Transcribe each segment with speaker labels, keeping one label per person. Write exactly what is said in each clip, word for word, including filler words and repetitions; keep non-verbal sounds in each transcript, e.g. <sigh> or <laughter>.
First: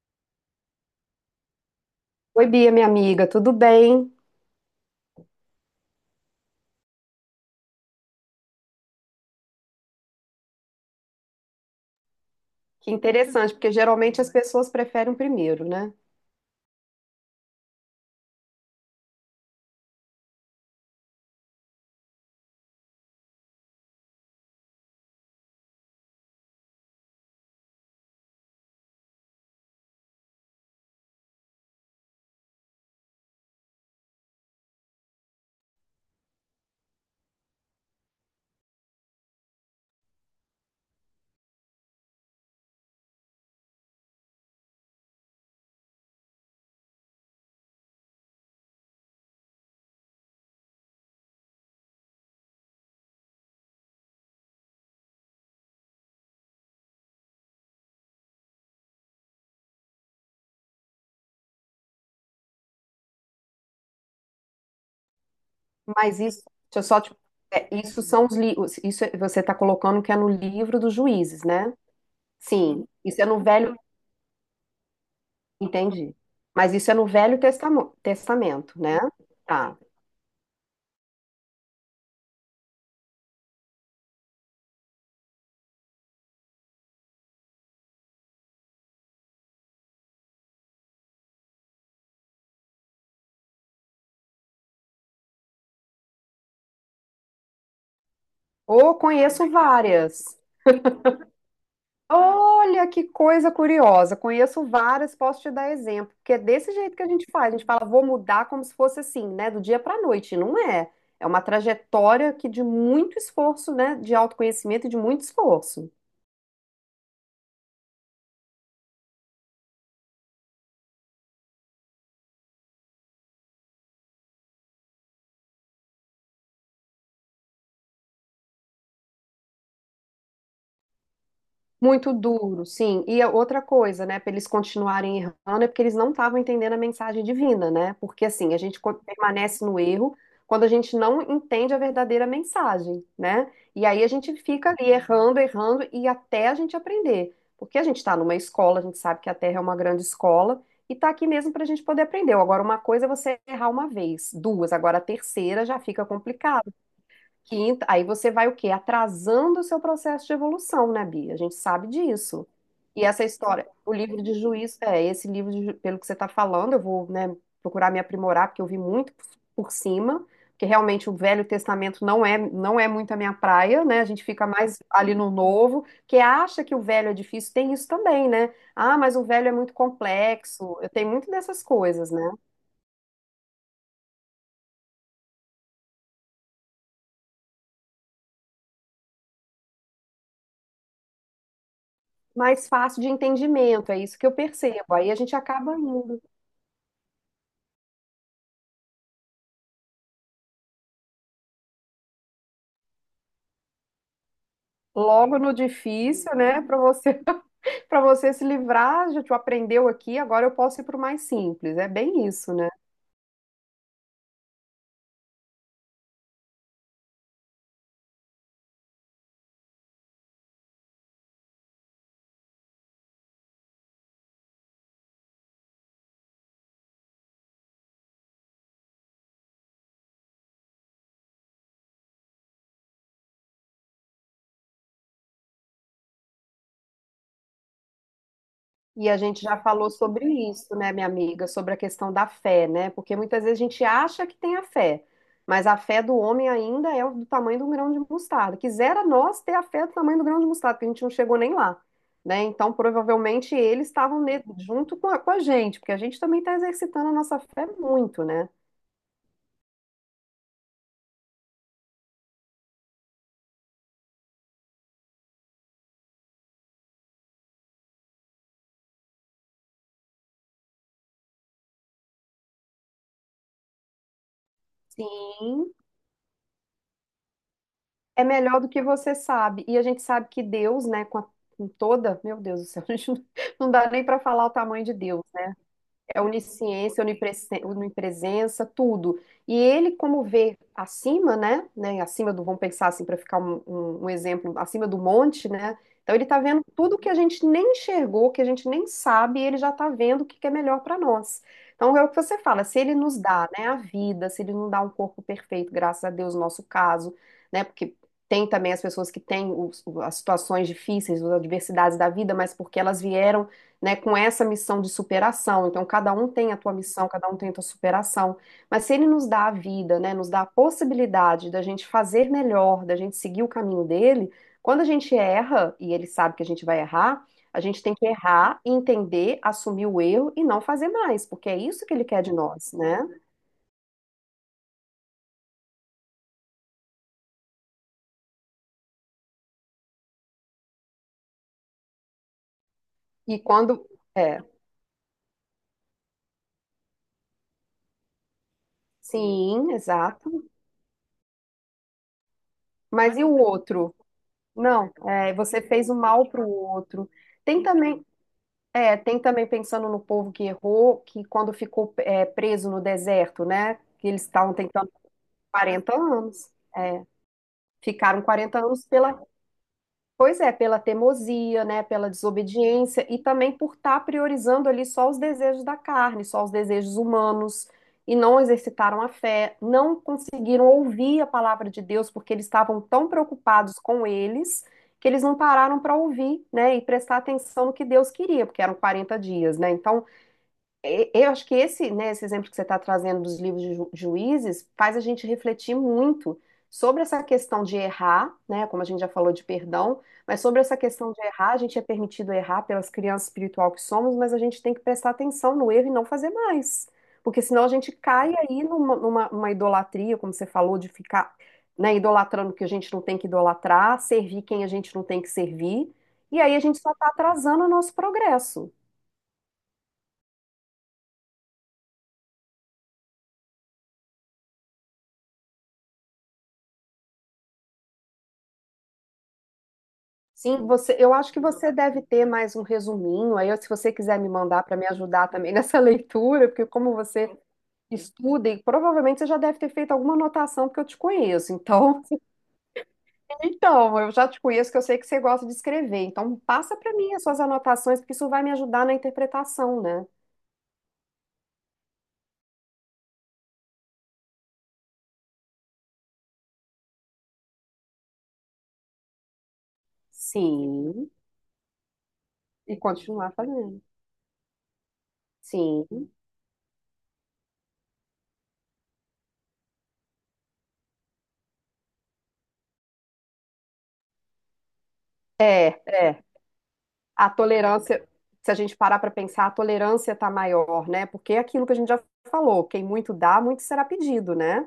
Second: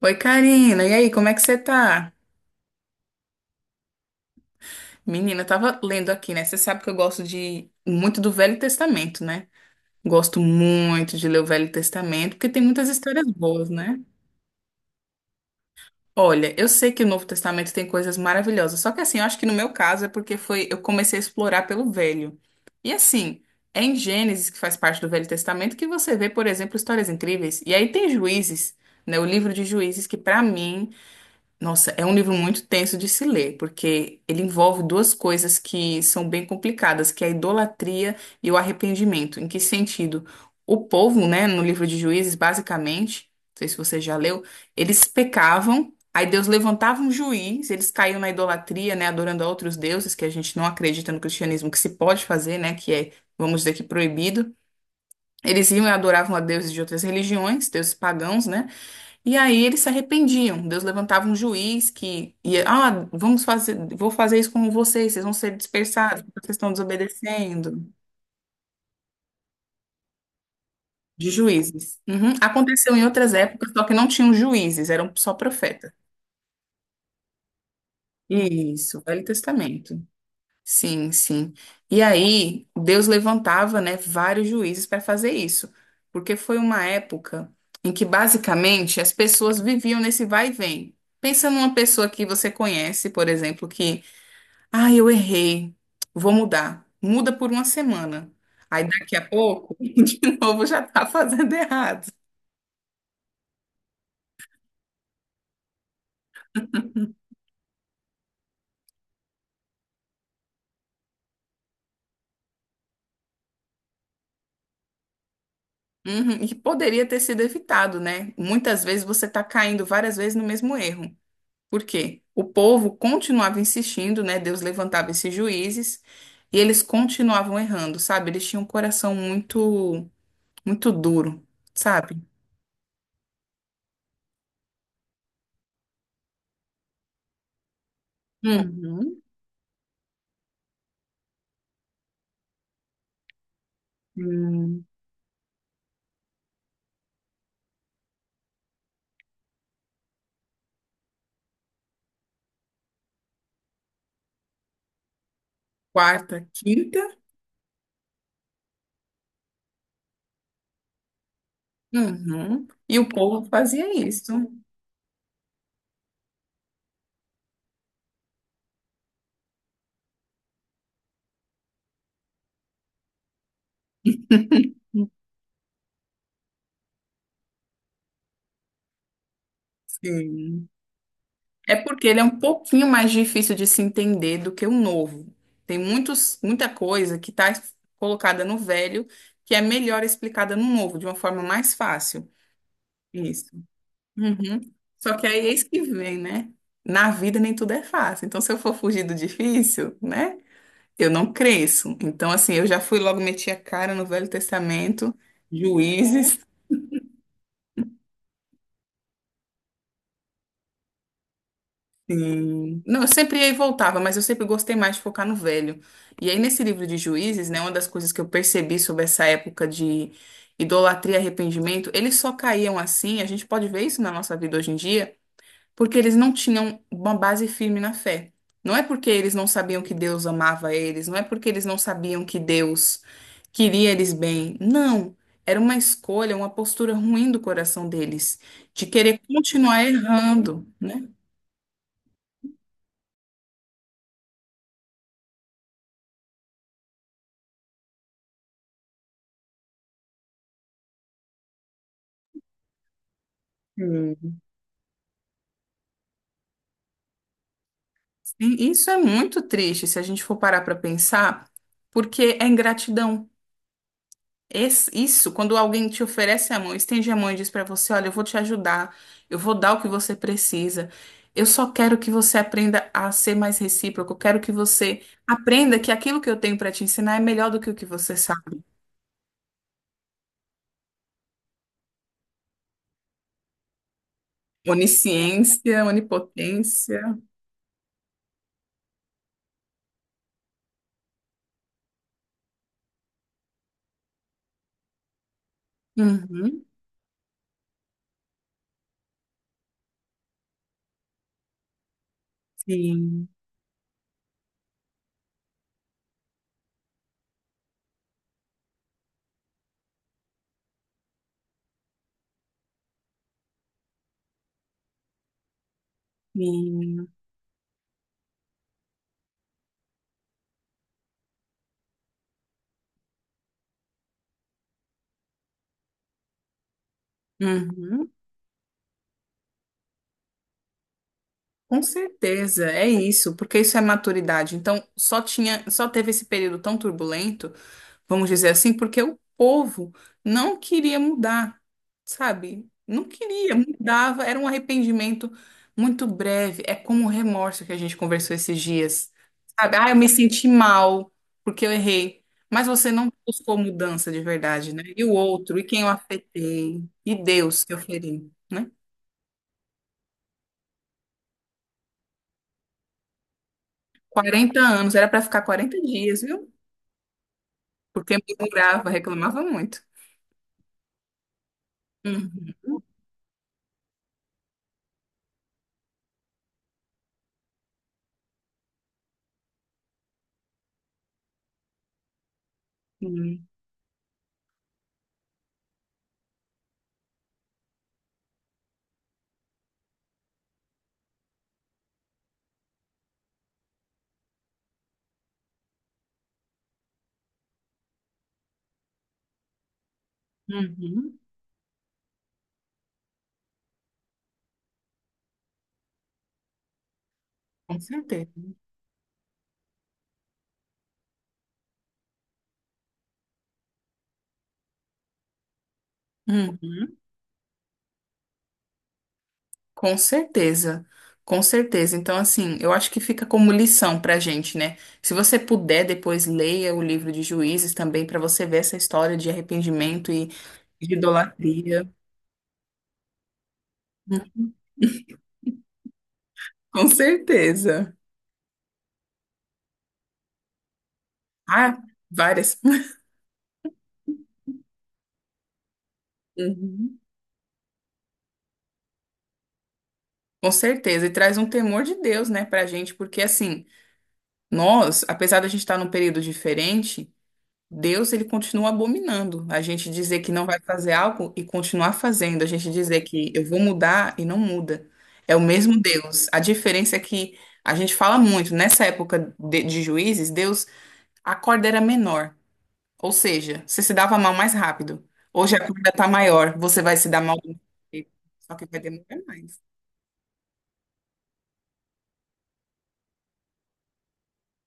Speaker 1: Oi, Karina. E aí, como é que você tá?
Speaker 2: Oi, Bia, minha amiga, tudo bem?
Speaker 1: Menina, eu tava lendo aqui, né? Você sabe que eu gosto de muito do Velho Testamento, né? Gosto muito de ler o Velho Testamento, porque tem muitas
Speaker 2: Que
Speaker 1: histórias
Speaker 2: interessante,
Speaker 1: boas,
Speaker 2: porque
Speaker 1: né?
Speaker 2: geralmente as pessoas preferem o primeiro, né?
Speaker 1: Olha, eu sei que o Novo Testamento tem coisas maravilhosas, só que assim, eu acho que no meu caso é porque foi, eu comecei a explorar pelo Velho. E assim, é em Gênesis, que faz parte do Velho Testamento, que você vê, por exemplo, histórias incríveis. E aí tem Juízes, né? O livro de Juízes, que pra mim Nossa, é um livro muito tenso de se ler, porque ele envolve duas coisas que são bem complicadas, que é a idolatria e o arrependimento. Em que sentido? O povo, né, no livro de Juízes, basicamente, não sei se você já leu, eles pecavam, aí Deus levantava um juiz, eles caíam na idolatria, né, adorando a outros deuses, que a gente não acredita no cristianismo que se pode fazer, né, que é, vamos dizer, que proibido. Eles iam e adoravam a deuses de outras religiões, deuses pagãos, né? E aí eles se arrependiam. Deus levantava um juiz que ia, ah, vamos fazer, vou fazer isso com vocês, vocês vão ser
Speaker 2: Mas
Speaker 1: dispersados, porque
Speaker 2: isso,
Speaker 1: vocês estão
Speaker 2: deixa eu só te- é,
Speaker 1: desobedecendo.
Speaker 2: isso são os livros, isso é- você está colocando que é no livro dos
Speaker 1: De
Speaker 2: juízes, né?
Speaker 1: juízes. Uhum.
Speaker 2: Sim,
Speaker 1: Aconteceu em
Speaker 2: isso é
Speaker 1: outras
Speaker 2: no
Speaker 1: épocas,
Speaker 2: Velho,
Speaker 1: só que não tinham juízes, eram só profetas.
Speaker 2: entendi. Mas isso é no Velho Testamo- Testamento, né?
Speaker 1: Isso, Velho
Speaker 2: Tá.
Speaker 1: Testamento. Sim, sim. E aí Deus levantava, né, vários juízes para fazer isso, porque foi uma época em que basicamente as pessoas viviam nesse vai e vem. Pensa numa pessoa que você conhece, por exemplo, que ah, eu errei. Vou mudar. Muda por uma semana. Aí
Speaker 2: Ou
Speaker 1: daqui a
Speaker 2: conheço
Speaker 1: pouco, <laughs> de
Speaker 2: várias.
Speaker 1: novo, já tá fazendo errado.
Speaker 2: Olha que coisa curiosa. Conheço várias, posso te dar exemplo, porque é desse jeito que a gente faz. A gente fala, vou mudar como se fosse assim, né, do dia para a noite. E não é. É uma trajetória que de muito esforço, né, de autoconhecimento e de muito esforço.
Speaker 1: Uhum. E poderia ter sido evitado, né? Muitas vezes você está caindo várias vezes no mesmo erro. Por quê? O povo continuava insistindo, né? Deus levantava esses juízes e eles continuavam errando, sabe? Eles tinham um coração muito, muito duro,
Speaker 2: Muito
Speaker 1: sabe?
Speaker 2: duro, sim. E a outra coisa, né, para eles continuarem errando é porque eles não estavam entendendo a mensagem divina, né? Porque assim, a gente co-
Speaker 1: Uhum.
Speaker 2: permanece no erro quando a gente não entende a verdadeira mensagem, né? E aí a gente fica
Speaker 1: Hum.
Speaker 2: ali errando, errando e até a gente aprender. Porque a gente está numa escola, a gente sabe que a Terra é uma grande escola e tá aqui mesmo para a gente poder aprender. Agora, uma coisa é você errar uma vez, duas, agora a terceira já fica
Speaker 1: Quarta,
Speaker 2: complicado.
Speaker 1: quinta.
Speaker 2: Quinta, aí você vai o quê? Atrasando o seu processo de evolução, né, Bia? A gente sabe disso.
Speaker 1: Uhum. E
Speaker 2: E
Speaker 1: o
Speaker 2: essa
Speaker 1: povo
Speaker 2: história, o
Speaker 1: fazia
Speaker 2: livro
Speaker 1: isso.
Speaker 2: de juízo, é, esse livro, de ju- pelo que você está falando, eu vou, né, procurar me aprimorar, porque eu vi muito por por cima, porque realmente o Velho Testamento não é, não é muito a minha praia, né? A gente fica mais ali no Novo, que acha que o Velho é difícil, tem isso também, né? Ah, mas o Velho é muito
Speaker 1: Sim.
Speaker 2: complexo, eu tenho muito dessas
Speaker 1: É porque
Speaker 2: coisas,
Speaker 1: ele é
Speaker 2: né?
Speaker 1: um pouquinho mais difícil de se entender do que o novo. Tem muitos, muita coisa que está colocada no velho que é melhor explicada no novo, de uma forma mais fácil.
Speaker 2: Mais fácil de
Speaker 1: Isso.
Speaker 2: entendimento, é isso que eu
Speaker 1: Uhum.
Speaker 2: percebo. Aí a
Speaker 1: Só que
Speaker 2: gente
Speaker 1: aí é isso
Speaker 2: acaba
Speaker 1: que vem,
Speaker 2: indo.
Speaker 1: né? Na vida nem tudo é fácil. Então, se eu for fugir do difícil, né? Eu não cresço. Então, assim, eu já fui logo, meti a cara no Velho Testamento,
Speaker 2: Logo no difícil,
Speaker 1: Juízes.
Speaker 2: né? Para você, <laughs> para você se livrar, já te aprendeu aqui, agora eu posso ir para o mais simples. É bem isso, né?
Speaker 1: Sim. Não, eu sempre ia e voltava, mas eu sempre gostei mais de focar no velho. E aí, nesse livro de Juízes, né, uma das coisas que eu percebi sobre essa época de idolatria e arrependimento, eles só caíam assim, a gente pode ver isso na nossa vida hoje em dia, porque eles não tinham uma base firme na fé. Não é porque eles não sabiam que Deus amava eles, não é porque eles não sabiam que Deus queria eles bem. Não. Era uma escolha, uma postura ruim do coração deles, de
Speaker 2: E a
Speaker 1: querer
Speaker 2: gente já
Speaker 1: continuar
Speaker 2: falou sobre
Speaker 1: errando,
Speaker 2: isso, né,
Speaker 1: né?
Speaker 2: minha amiga, sobre a questão da fé, né? Porque muitas vezes a gente acha que tem a fé, mas a fé do homem ainda é do tamanho de um grão de mostarda. Quisera nós ter a fé do tamanho do grão de mostarda, porque a gente não chegou nem lá, né? Então, provavelmente eles estavam ne- junto com a, com a gente, porque a gente também está exercitando a nossa fé muito, né?
Speaker 1: E isso é muito triste se a gente for parar para pensar, porque é ingratidão. Esse- isso, quando alguém te oferece a mão, estende a mão e diz para você: olha, eu vou te ajudar, eu vou dar o que você precisa. Eu só quero que você aprenda a ser mais recíproco. Eu quero que você
Speaker 2: Sim.
Speaker 1: aprenda que aquilo que eu tenho para te ensinar é melhor do que o que você
Speaker 2: É melhor
Speaker 1: sabe.
Speaker 2: do que você sabe. E a gente sabe que Deus, né, com, a- com toda, meu Deus do céu, <laughs> a gente não, não dá nem para falar o tamanho de Deus.
Speaker 1: Onisciência,
Speaker 2: É
Speaker 1: onipotência.
Speaker 2: onisciência, onipresen- onipresença, tudo. E ele, como vê acima, né, né, acima do, vamos pensar assim, para ficar um, um- um exemplo, acima do monte, né, então ele está vendo
Speaker 1: Uhum.
Speaker 2: tudo que a gente nem enxergou, que a gente nem sabe, e ele já está vendo o que que é melhor para nós. Então é o que você fala, se ele nos
Speaker 1: Sim,
Speaker 2: dá, né, a vida, se ele nos dá um corpo perfeito, graças a Deus, no nosso caso, né, porque tem também as pessoas que têm os- as situações difíceis, as adversidades da vida, mas porque elas vieram, né, com essa missão de superação. Então, cada um tem a tua missão,
Speaker 1: sim.
Speaker 2: cada um tem a tua superação. Mas se ele nos dá a vida, né, nos dá a possibilidade da gente fazer melhor, da gente seguir o caminho dele, quando a gente erra, e ele sabe que a gente vai errar, a gente tem que
Speaker 1: Uhum.
Speaker 2: errar, entender, assumir o erro e não fazer mais, porque é
Speaker 1: Com
Speaker 2: isso que ele quer de
Speaker 1: certeza,
Speaker 2: nós,
Speaker 1: é
Speaker 2: né?
Speaker 1: isso, porque isso é maturidade. Então, só tinha, só teve esse período tão turbulento, vamos dizer assim, porque o povo não queria mudar, sabe? Não
Speaker 2: E
Speaker 1: queria,
Speaker 2: quando.
Speaker 1: mudava, era
Speaker 2: É,
Speaker 1: um arrependimento muito breve, é como o remorso que a gente conversou esses dias,
Speaker 2: sim,
Speaker 1: sabe? Ah, eu me
Speaker 2: exato.
Speaker 1: senti mal porque eu errei, mas você não
Speaker 2: Mas e o
Speaker 1: buscou
Speaker 2: outro?
Speaker 1: mudança de verdade, né?
Speaker 2: Não,
Speaker 1: E o
Speaker 2: é,
Speaker 1: outro,
Speaker 2: você
Speaker 1: e quem eu
Speaker 2: fez o mal para o
Speaker 1: afetei,
Speaker 2: outro.
Speaker 1: e
Speaker 2: Tem
Speaker 1: Deus que eu
Speaker 2: também.
Speaker 1: feri, né?
Speaker 2: É, tem também pensando no povo que errou, que quando ficou, é, preso no deserto, né? Que eles estavam
Speaker 1: Quarenta
Speaker 2: tentando
Speaker 1: anos, era para ficar quarenta
Speaker 2: quarenta
Speaker 1: dias, viu?
Speaker 2: anos.
Speaker 1: Porque
Speaker 2: Ficaram
Speaker 1: me
Speaker 2: quarenta anos
Speaker 1: murava,
Speaker 2: pela,
Speaker 1: reclamava muito.
Speaker 2: pois é, pela teimosia, né? Pela desobediência e também por estar priorizando ali só os desejos da carne, só os desejos humanos, e não exercitaram a fé, não conseguiram ouvir a palavra de Deus porque eles estavam tão
Speaker 1: Uhum.
Speaker 2: preocupados com eles que eles não pararam para ouvir, né? E prestar atenção no que Deus queria, porque eram quarenta dias, né? Então e- eu acho que esse, né, esse exemplo que você está trazendo dos livros de ju- juízes faz a gente refletir muito sobre essa questão de errar, né, como a gente já falou de perdão, mas sobre essa questão
Speaker 1: Uhum.
Speaker 2: de errar, a gente é permitido errar pelas crianças espiritual que somos, mas a gente tem que prestar atenção no erro e não fazer mais, porque senão a
Speaker 1: Com
Speaker 2: gente cai
Speaker 1: certeza.
Speaker 2: aí numa, numa- numa idolatria, como você falou, de ficar, né, idolatrando o que a gente não tem que idolatrar, servir quem a gente não tem que servir, e aí a gente só
Speaker 1: Uhum.
Speaker 2: está atrasando o nosso progresso.
Speaker 1: Com certeza. Com certeza. Então, assim, eu acho que fica como lição pra gente, né? Se você puder, depois leia o livro de Juízes também para você ver essa história de arrependimento e
Speaker 2: Sim,
Speaker 1: de
Speaker 2: você, eu acho que você
Speaker 1: idolatria.
Speaker 2: deve ter mais um resuminho. Aí, se você quiser me mandar para me ajudar também nessa <laughs> leitura, porque
Speaker 1: Com
Speaker 2: como você
Speaker 1: certeza.
Speaker 2: estuda, e provavelmente você já deve ter feito alguma anotação, porque eu te conheço.
Speaker 1: Ah,
Speaker 2: Então,
Speaker 1: várias.
Speaker 2: <laughs> então, eu já te conheço, que eu sei que você gosta de escrever. Então, passa para
Speaker 1: Uhum.
Speaker 2: mim as suas anotações, porque isso vai me ajudar na interpretação, né?
Speaker 1: Com certeza. E traz um temor de Deus, né, pra gente, porque assim, nós, apesar da gente estar num período diferente, Deus, ele continua abominando. A gente dizer que não vai fazer
Speaker 2: Sim.
Speaker 1: algo e continuar fazendo. A gente
Speaker 2: E
Speaker 1: dizer que
Speaker 2: continuar
Speaker 1: eu vou
Speaker 2: fazendo.
Speaker 1: mudar e não muda. É o mesmo
Speaker 2: Sim.
Speaker 1: Deus. A diferença é que a gente fala muito, nessa época de, de juízes, Deus, a corda era menor. Ou seja, você se dava mal mais rápido. Hoje a
Speaker 2: É,
Speaker 1: corda tá
Speaker 2: é.
Speaker 1: maior, você vai se dar
Speaker 2: A
Speaker 1: mal do mesmo
Speaker 2: tolerância,
Speaker 1: jeito,
Speaker 2: se
Speaker 1: só
Speaker 2: a
Speaker 1: que
Speaker 2: gente
Speaker 1: vai
Speaker 2: parar
Speaker 1: demorar
Speaker 2: para pensar, a
Speaker 1: mais.
Speaker 2: tolerância está maior, né? Porque é aquilo que a gente já falou, quem muito dá, muito será pedido, né?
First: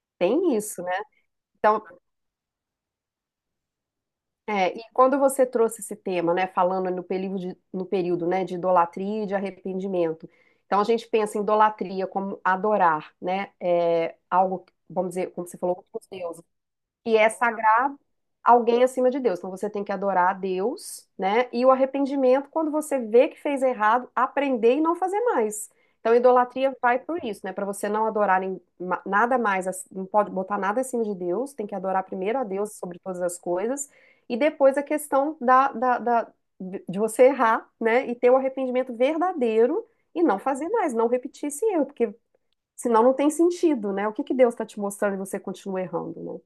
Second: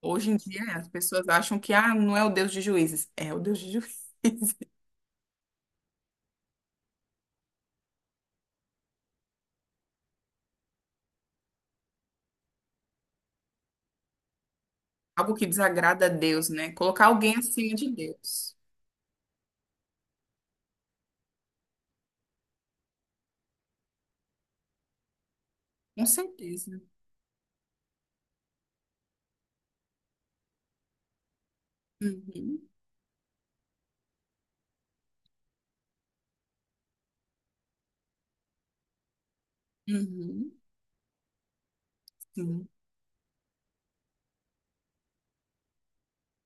Speaker 1: Hoje em
Speaker 2: Tem
Speaker 1: dia,
Speaker 2: isso,
Speaker 1: as
Speaker 2: né?
Speaker 1: pessoas acham que,
Speaker 2: Então,
Speaker 1: ah, não é o Deus de juízes. É o Deus de juízes. <laughs>
Speaker 2: é, e quando você trouxe esse tema, né, falando no período, de, no período, né, de idolatria e de arrependimento, então a gente pensa em idolatria como adorar, né, é, algo, vamos dizer,
Speaker 1: Algo que
Speaker 2: como você falou,
Speaker 1: desagrada a
Speaker 2: outros deuses,
Speaker 1: Deus, né? Colocar
Speaker 2: que é
Speaker 1: alguém acima
Speaker 2: sagrado,
Speaker 1: de Deus.
Speaker 2: alguém acima de Deus. Então você tem que adorar a Deus, né? E o arrependimento, quando você vê que fez errado, aprender e não fazer mais.
Speaker 1: Com
Speaker 2: Então, a idolatria
Speaker 1: certeza.
Speaker 2: vai por isso, né? Para você não adorar em- ma- nada mais, ac- não pode botar nada acima de Deus, tem que adorar primeiro a
Speaker 1: Uhum,
Speaker 2: Deus sobre todas as coisas, e depois a questão da, da, da- de de você errar, né? E ter o arrependimento verdadeiro e não
Speaker 1: uhum,
Speaker 2: fazer mais, não repetir esse erro, porque
Speaker 1: sim.
Speaker 2: senão não tem sentido, né? O que que Deus está te mostrando e você continua errando, né?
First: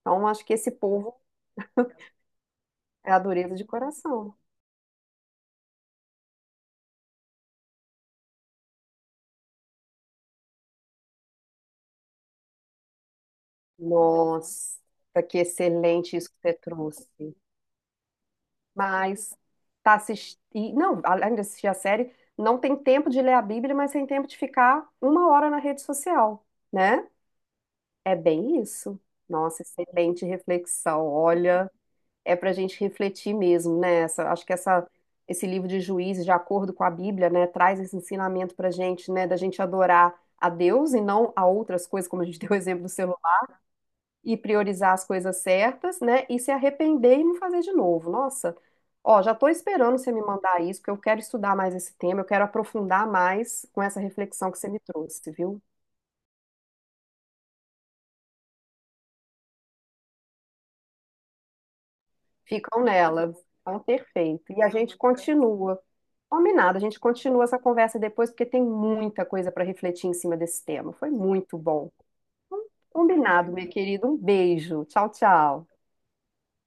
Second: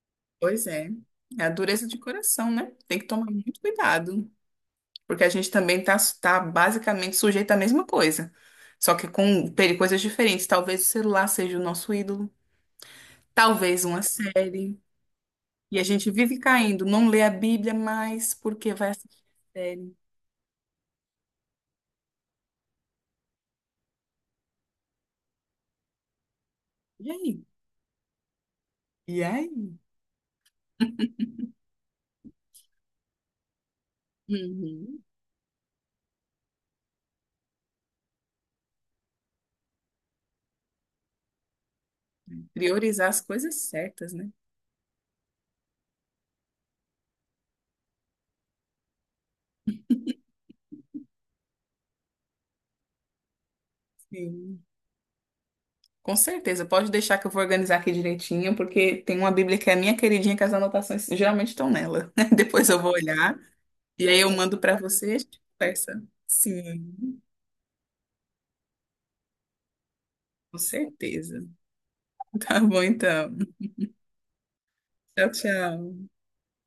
Speaker 2: Então, acho que
Speaker 1: Pois
Speaker 2: esse
Speaker 1: é.
Speaker 2: povo
Speaker 1: É a dureza de coração, né? Tem que
Speaker 2: é a
Speaker 1: tomar
Speaker 2: dureza
Speaker 1: muito
Speaker 2: de
Speaker 1: cuidado,
Speaker 2: coração.
Speaker 1: porque a gente também tá, tá basicamente sujeito à mesma coisa, só que com peri- coisas diferentes. Talvez o celular seja o nosso ídolo, talvez uma série.
Speaker 2: Nossa, que
Speaker 1: E a gente
Speaker 2: excelente isso que
Speaker 1: vive
Speaker 2: você
Speaker 1: caindo, não
Speaker 2: trouxe.
Speaker 1: lê a Bíblia mais porque vai assistir
Speaker 2: Mas
Speaker 1: série.
Speaker 2: tá assistindo. Não, além de assistir a série, não tem tempo de ler a Bíblia, mas tem tempo de ficar uma hora na rede social, né?
Speaker 1: E aí?
Speaker 2: É bem isso.
Speaker 1: E
Speaker 2: Nossa,
Speaker 1: aí?
Speaker 2: excelente reflexão. Olha, é para a gente refletir mesmo, né? Essa, acho que essa,
Speaker 1: Uhum.
Speaker 2: esse livro de Juízes, de acordo com a Bíblia, né, traz esse ensinamento para gente, né, da gente adorar a Deus e não a outras coisas, como a gente <laughs> deu o exemplo do
Speaker 1: Priorizar
Speaker 2: celular
Speaker 1: as coisas certas, né?
Speaker 2: e priorizar as coisas certas, né? E se arrepender e não fazer de novo. Nossa, ó, já tô esperando você me mandar isso, porque eu quero estudar mais esse tema, eu quero aprofundar mais com essa reflexão que
Speaker 1: Sim.
Speaker 2: você me trouxe, viu?
Speaker 1: Com certeza, pode deixar que eu vou organizar aqui direitinho, porque tem uma Bíblia que é minha queridinha, que as anotações geralmente estão nela. <laughs> Depois eu
Speaker 2: Ficam
Speaker 1: vou
Speaker 2: nela.
Speaker 1: olhar
Speaker 2: Então,
Speaker 1: e aí eu
Speaker 2: perfeito.
Speaker 1: mando
Speaker 2: E a
Speaker 1: para
Speaker 2: gente
Speaker 1: vocês. E
Speaker 2: continua.
Speaker 1: conversa.
Speaker 2: Combinado, a gente
Speaker 1: Sim,
Speaker 2: continua essa conversa depois, porque tem muita coisa para refletir em cima
Speaker 1: com
Speaker 2: desse tema. Foi
Speaker 1: certeza.
Speaker 2: muito
Speaker 1: <laughs>
Speaker 2: bom.
Speaker 1: Tá bom então.
Speaker 2: Combinado, meu querido. Um beijo. Tchau,
Speaker 1: Tchau,
Speaker 2: tchau.
Speaker 1: tchau.